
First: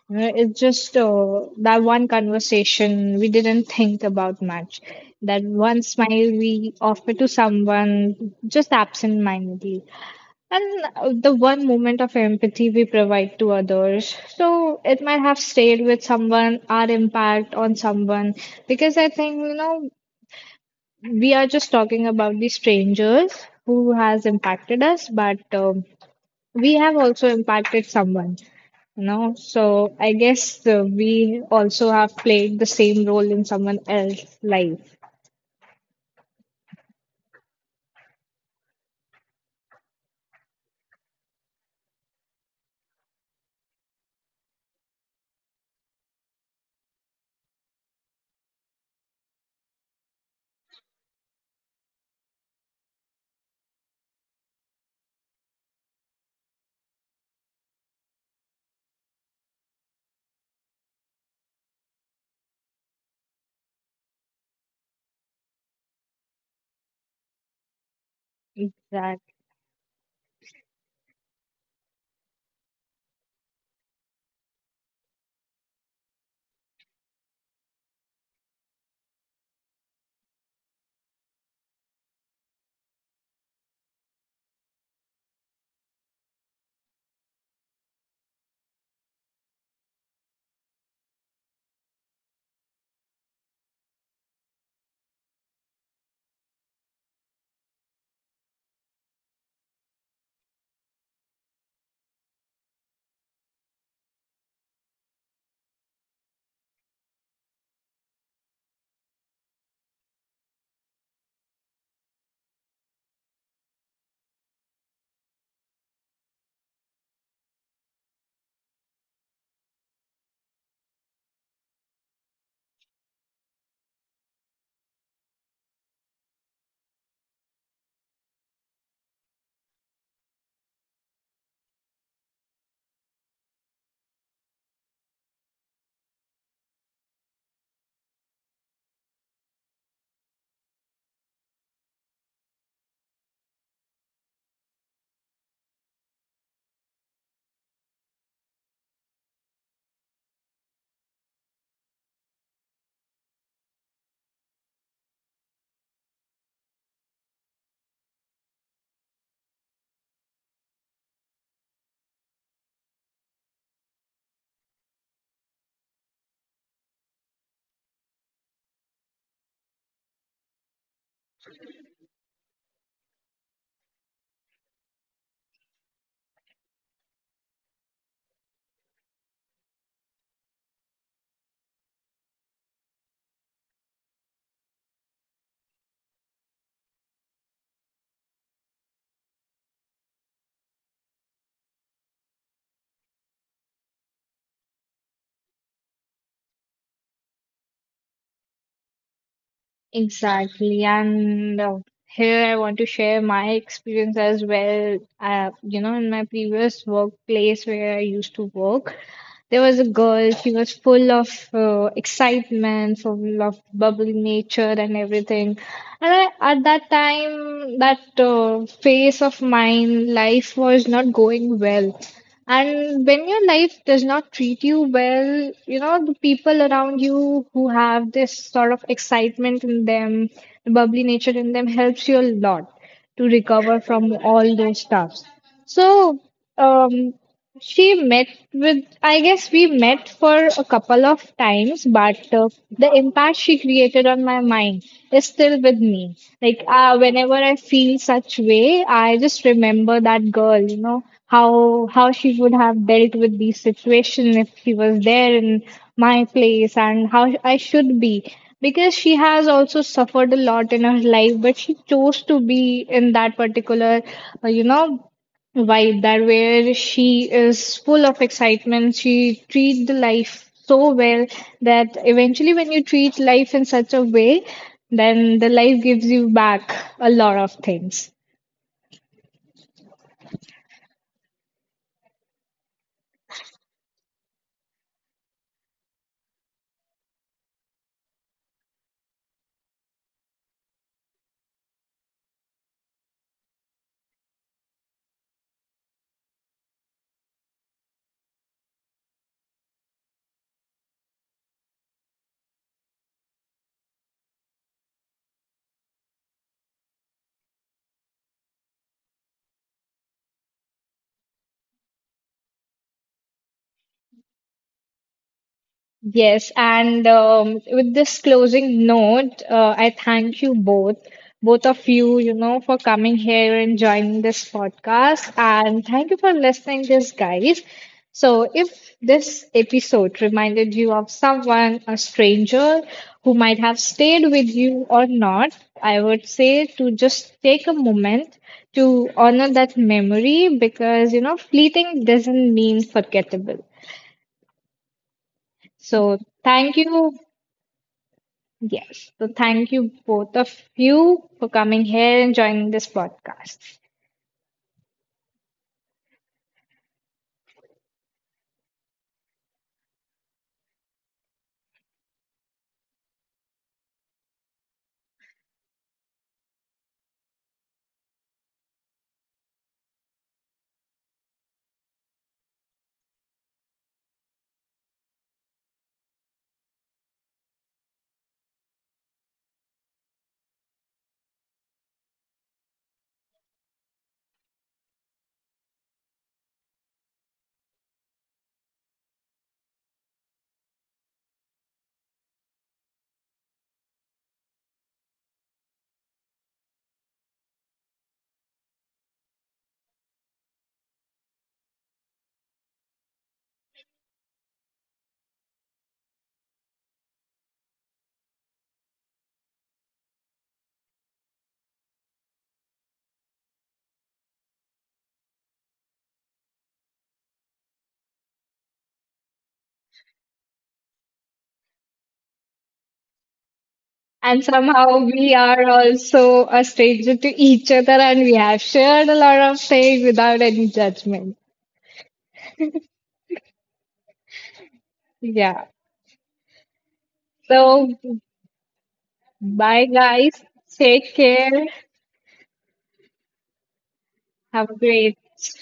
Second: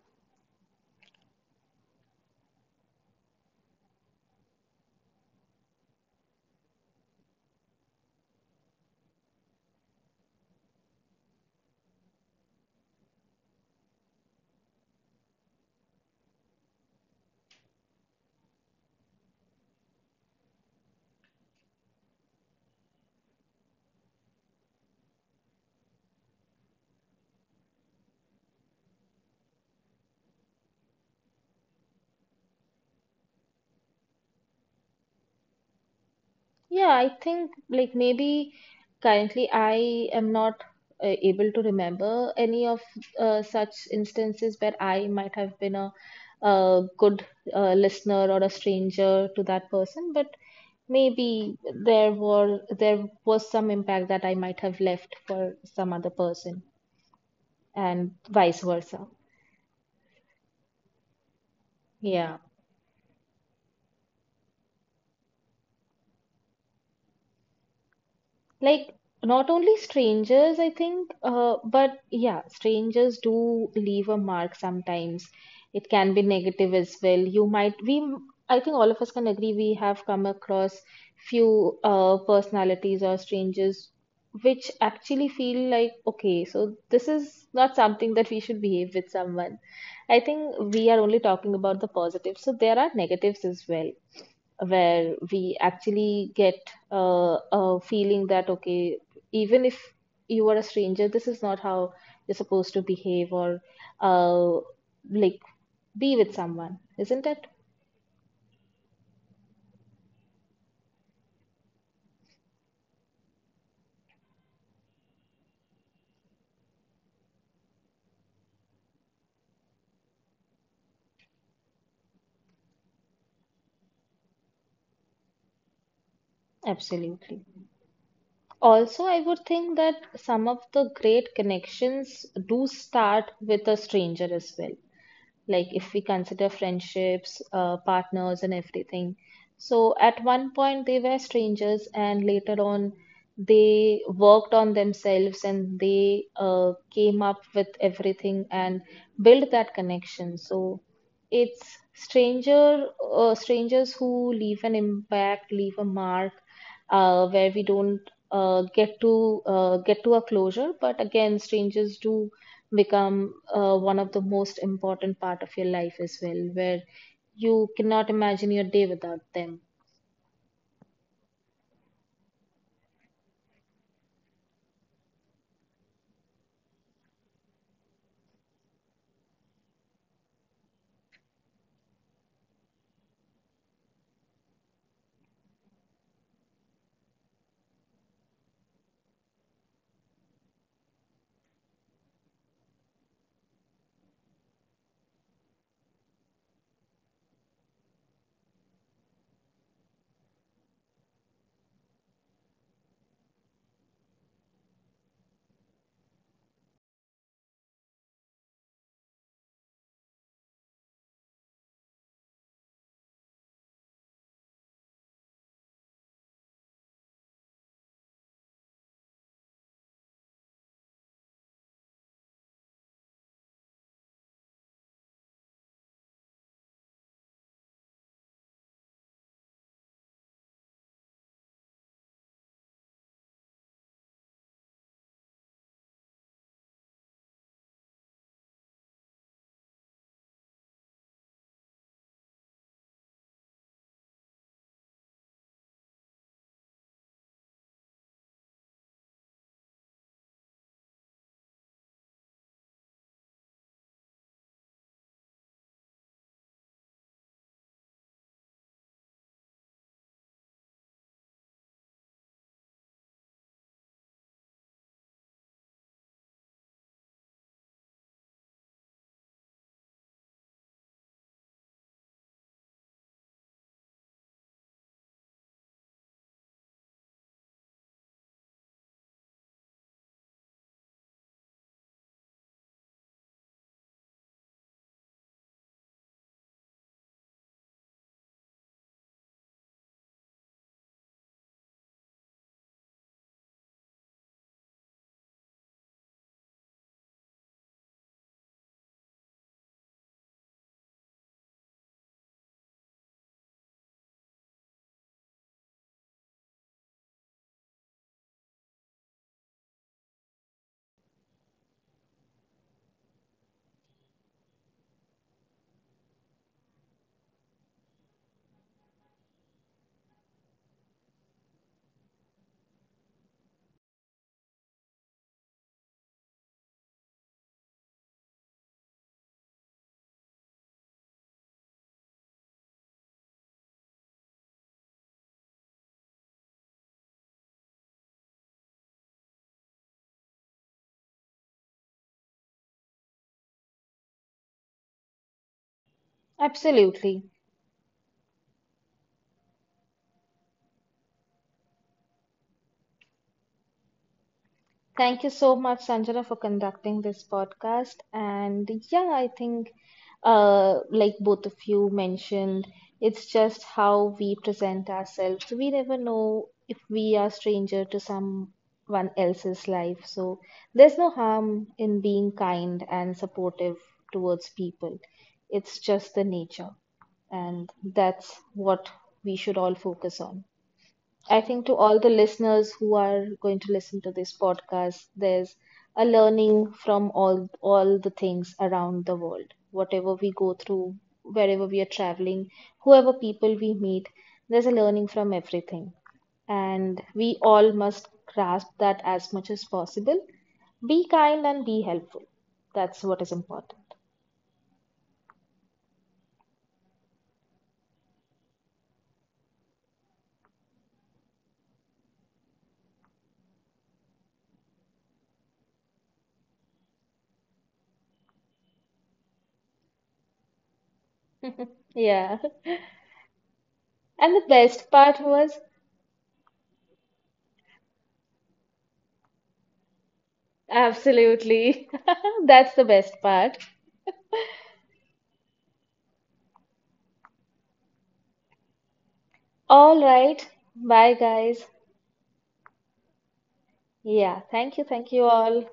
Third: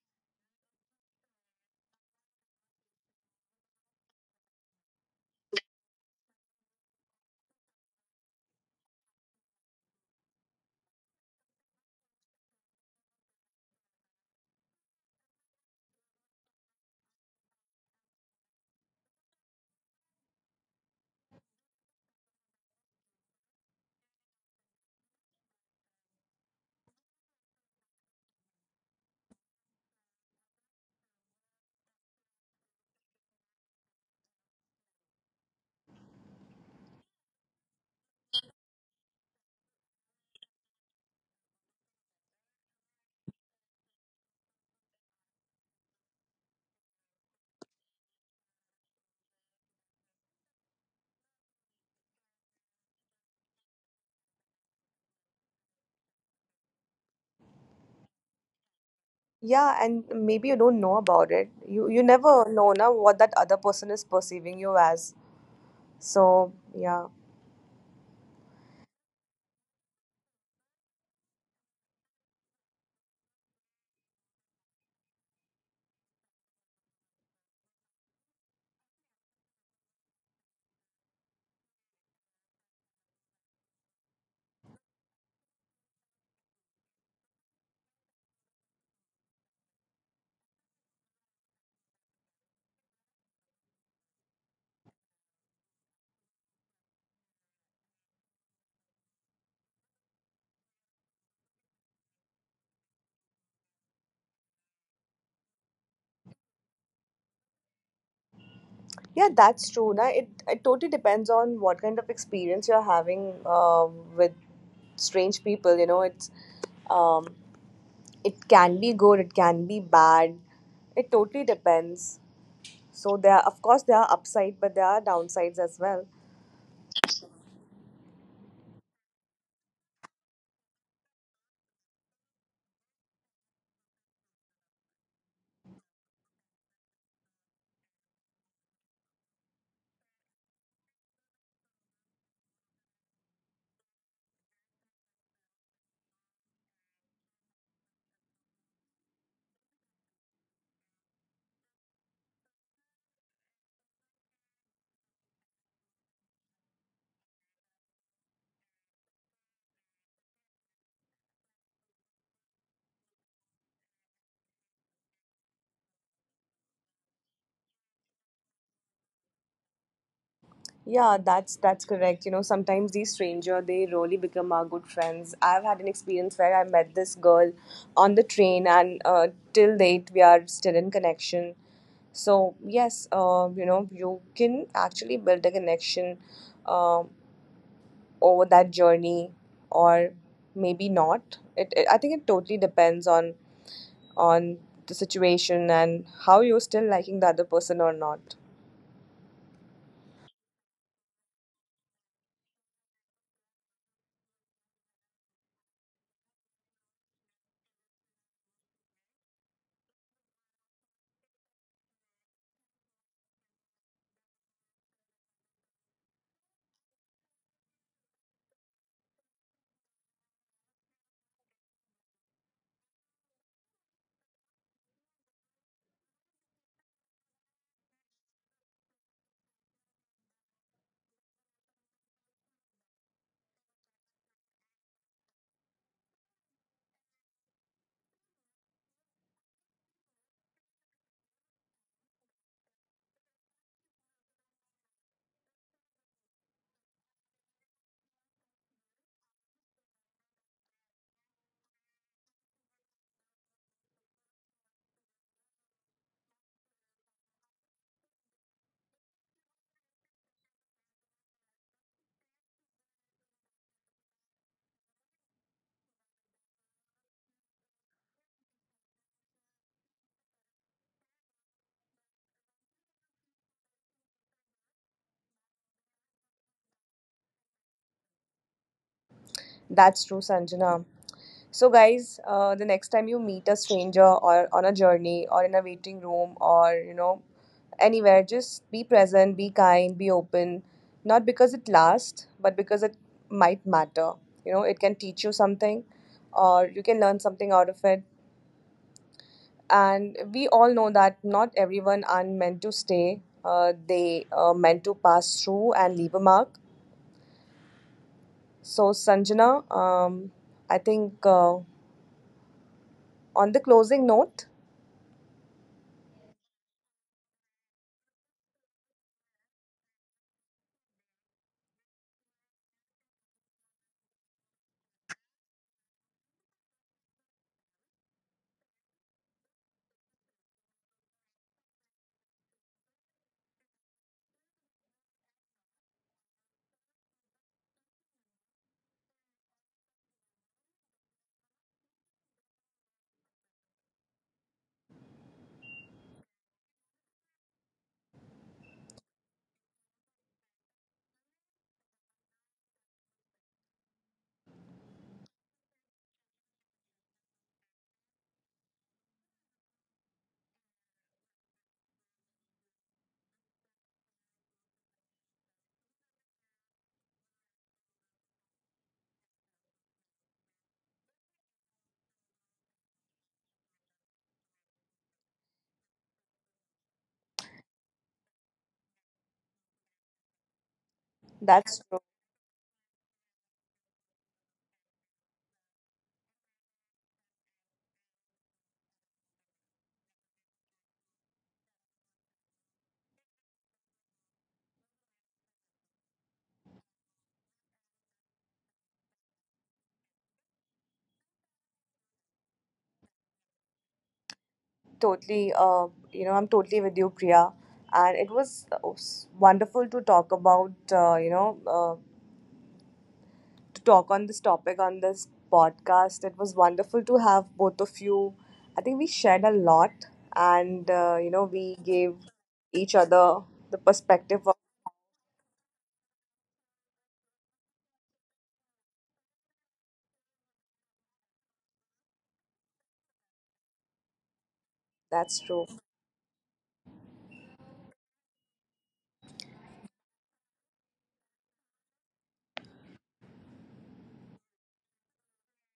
S1: You know, it's just that one conversation we didn't think about much. That one smile we offer to someone just absent-mindedly. And the one moment of empathy we provide to others. So it might have stayed with someone, our impact on someone. Because I think, you know, we are just talking about the strangers who has impacted us, but we have also impacted someone, you know, so I guess we also have played the same role in someone else's life.
S2: Yeah, I think like maybe currently I am not able to remember any of such instances where I might have been a, good listener or a stranger to that person, but maybe there was some impact that I might have left for some other person, and vice versa.
S3: Yeah, and maybe you don't know about it. You
S2: Yeah.
S3: never know now what that other person is perceiving you as, so yeah.
S2: Like,
S1: Exactly.
S2: not only strangers, I think, but yeah, strangers do leave a mark sometimes. It can be negative as well. You might we I think all of us can agree we have come across few personalities or strangers which actually feel like, okay, so this is not something that we should behave with someone. I think we are only talking about the positives, so there are negatives as well, where we actually get a feeling that okay, even if you are a stranger, this is not how you're supposed to behave or uh, like be with someone, isn't it?
S3: Yeah, that's true. Now it totally depends on what kind of experience you're having uh, with strange people. You know, it's um, it can be good, it can be bad. It totally depends. So there are, of course, there are upside, but there are downsides as well.
S2: Absolutely. Also, I would think that some of the great connections do start with a stranger as well, like if we consider friendships, partners, and everything. So at one point they were strangers, and later on they worked on themselves and they came up with everything and built that connection. So it's stranger strangers who leave an impact, leave a mark, where we don't get to a closure. But again, strangers do become one of the most important part of your life as well, where you cannot imagine your day without them.
S3: Yeah, that's correct. You know, sometimes these stranger they really become our good friends. I've had an experience where I met this girl on the train, and till date we are still in connection. So yes, you know, you can actually build a connection uh, over that journey, or maybe not. It I think it totally depends on the situation and how you're still liking the other person or not.
S1: Exactly. And here I want to share my experience as well. You know, in my previous workplace where I used to work, there was a girl, she was full of excitement, full of bubbly nature and everything. And I, at that time, that phase of mine, life was not going well. And when your life does not treat you well, you know, the people around you who have this sort of excitement in them, the bubbly nature in them helps you a lot to recover from all those stuffs. So, um, she met with, I guess we met for a couple of times, but the impact she created on my mind is still with me. Like, whenever I feel such way, I just remember that girl, you know, how she would have dealt with these situations if she was there in my place and how I should be. Because she has also suffered a lot in her life, but she chose to be in that particular, you know, vibe that where she is full of excitement, she treats the life so well that eventually when you treat life in such a way, then the life gives you back a lot of things.
S3: That's true, Sanjana. So, guys, the next time you meet a stranger, or on a journey, or in a waiting room, or you know, anywhere, just be present, be kind, be open. Not because it lasts, but because it might matter. You know, it can teach you something, or you can learn something out of it. And we all know that not everyone are meant to stay, they are meant to pass through and leave a mark. So, Sanjana, um, I think. On the closing note,
S1: Yes, and with this closing note, I thank you both, both of you, you know, for coming here and joining this podcast. And thank you for listening this, guys. So if this episode reminded you of someone, a stranger who might have stayed with you or not, I would say to just take a moment to honor that memory because, you know, fleeting doesn't mean forgettable. So thank you.
S2: Absolutely.
S1: Yes. So thank you both of you for coming here and joining this podcast.
S2: Thank you so much, Sanjana, for conducting this podcast. And yeah, I think, like both of you mentioned, it's just how we present ourselves. We never know if we are stranger to someone else's life. So there's no harm in being kind and supportive towards people. It's just the nature, and that's what we should all focus on. I think to
S3: that's true.
S2: all the listeners who are going to listen to this podcast, there's a learning from all the things around the world. Whatever we go through, wherever we are traveling, whoever people we meet, there's a learning from everything. And we all must grasp that as much as possible. Be kind and be helpful. That's what is important.
S3: Totally, you know, I'm totally with you, Priya. And it was wonderful to talk about, you know, to talk on this topic on this podcast. It was wonderful to have both of you. I think we shared a lot, and you know, we gave
S2: Yeah.
S3: each other the
S2: And the
S3: perspective of
S1: And
S2: best
S1: somehow
S2: part
S1: we
S2: was
S1: are also a stranger to each other and we have shared a lot of things without any judgment.
S2: absolutely. That's the best part.
S3: that's true.
S1: Yeah. So bye,
S2: All right.
S1: guys.
S2: Bye,
S1: Take
S2: guys.
S1: care.
S2: Yeah. Thank
S1: Have
S2: you.
S1: a
S2: Thank you
S1: great
S2: all.